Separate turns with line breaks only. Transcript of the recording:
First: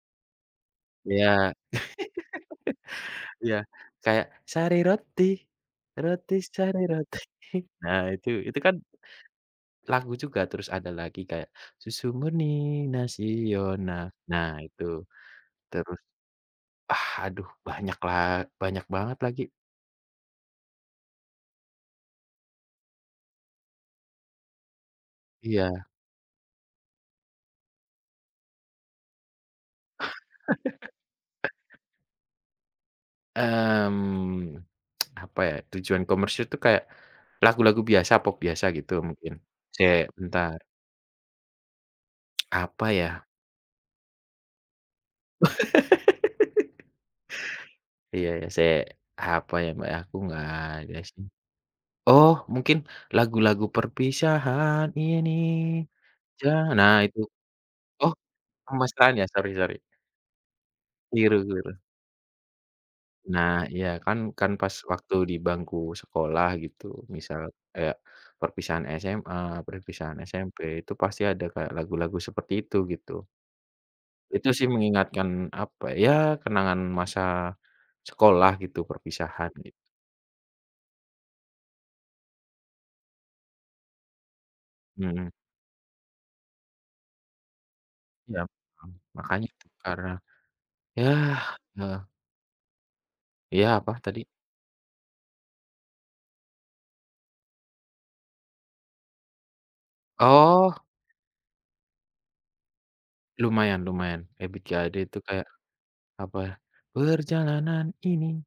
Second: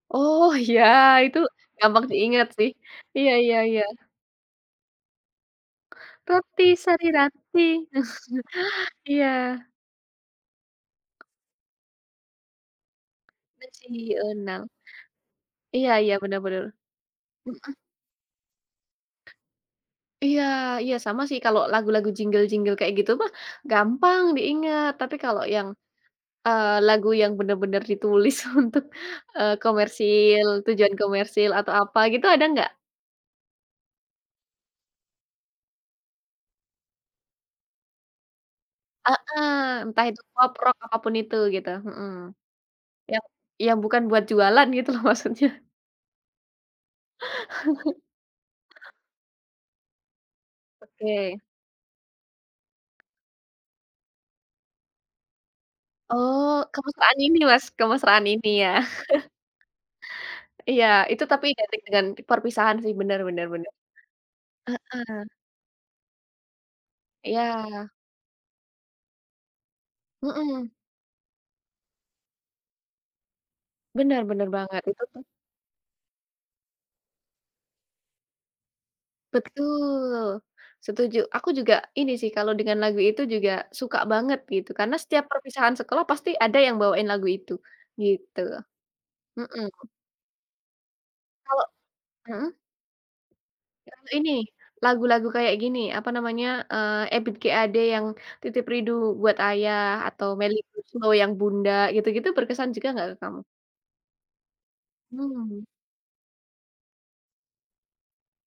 Oh ya
Iya,
itu gampang diingat sih, iya
iya
iya iya.
kayak sari roti, roti
Roti
sari
Sari
roti
Roti,
nah itu itu kan
iya.
lagu juga terus ada lagi kayak susu murni nasional nah
Nasional.
itu,
Iya
terus
iya bener bener,
ah, aduh
hmm, eh.
banyak la banyak banget lagi.
Iya, iya sama sih kalau lagu-lagu jinggel-jinggel kayak gitu mah, gampang diingat tapi kalau yang,
Iya.
eee, lagu yang bener-bener ditulis untuk, eee, komersil tujuan komersil atau apa gitu ada nggak?
Mmm, apa ya tujuan komersil itu kayak, lagu-lagu biasa pop biasa gitu mungkin,
Heeh,
sek
entah itu pop
bentar.
rock apa pun itu gitu, mhm,
Apa
yang
ya?
yang bukan buat jualan gitu loh maksudnya.
Iya iya sek apa ya Mbak aku nggak ada sih,
Oke.
oh mungkin lagu-lagu perpisahan ini
Oh
jangan nah
kemesraan
itu,
ini Mas,
oh,
kemesraan ini ya?
kemesraan ya sorry sorry.
Iya, itu tapi
Keliru-keliru.
identik dengan perpisahan sih benar benar
Nah
benar,
iya kan kan pas waktu
heeh.
di bangku sekolah gitu misal,
Iya.
eee, perpisahan SMA perpisahan SMP
Heeh.
itu pasti ada kayak lagu-lagu seperti itu gitu.
Benar,
Itu
benar
sih
banget itu tuh
mengingatkan apa ya kenangan masa, sekolah gitu perpisahan gitu.
Betul, setuju, aku juga ini sih kalau dengan lagu itu juga suka banget gitu karena setiap
Mhm.
perpisahan sekolah pasti ada yang bawain lagu itu
Iya,
gitu,
mhm, makanya
mhm.
itu karena ya
Kalau
heeh.
mhm?
Iya apa
Yang
tadi?
ini, lagu-lagu kayak gini apa namanya, eee, Ebiet G Ade yang Titip Rindu Buat Ayah atau Melly
Oh.
Goeslaw yang Bunda gitu-gitu berkesan juga nggak ke kamu?
Lumayan lumayan Ebiet G Ade itu kayak.
Mmm.
Apa, perjalanan ini.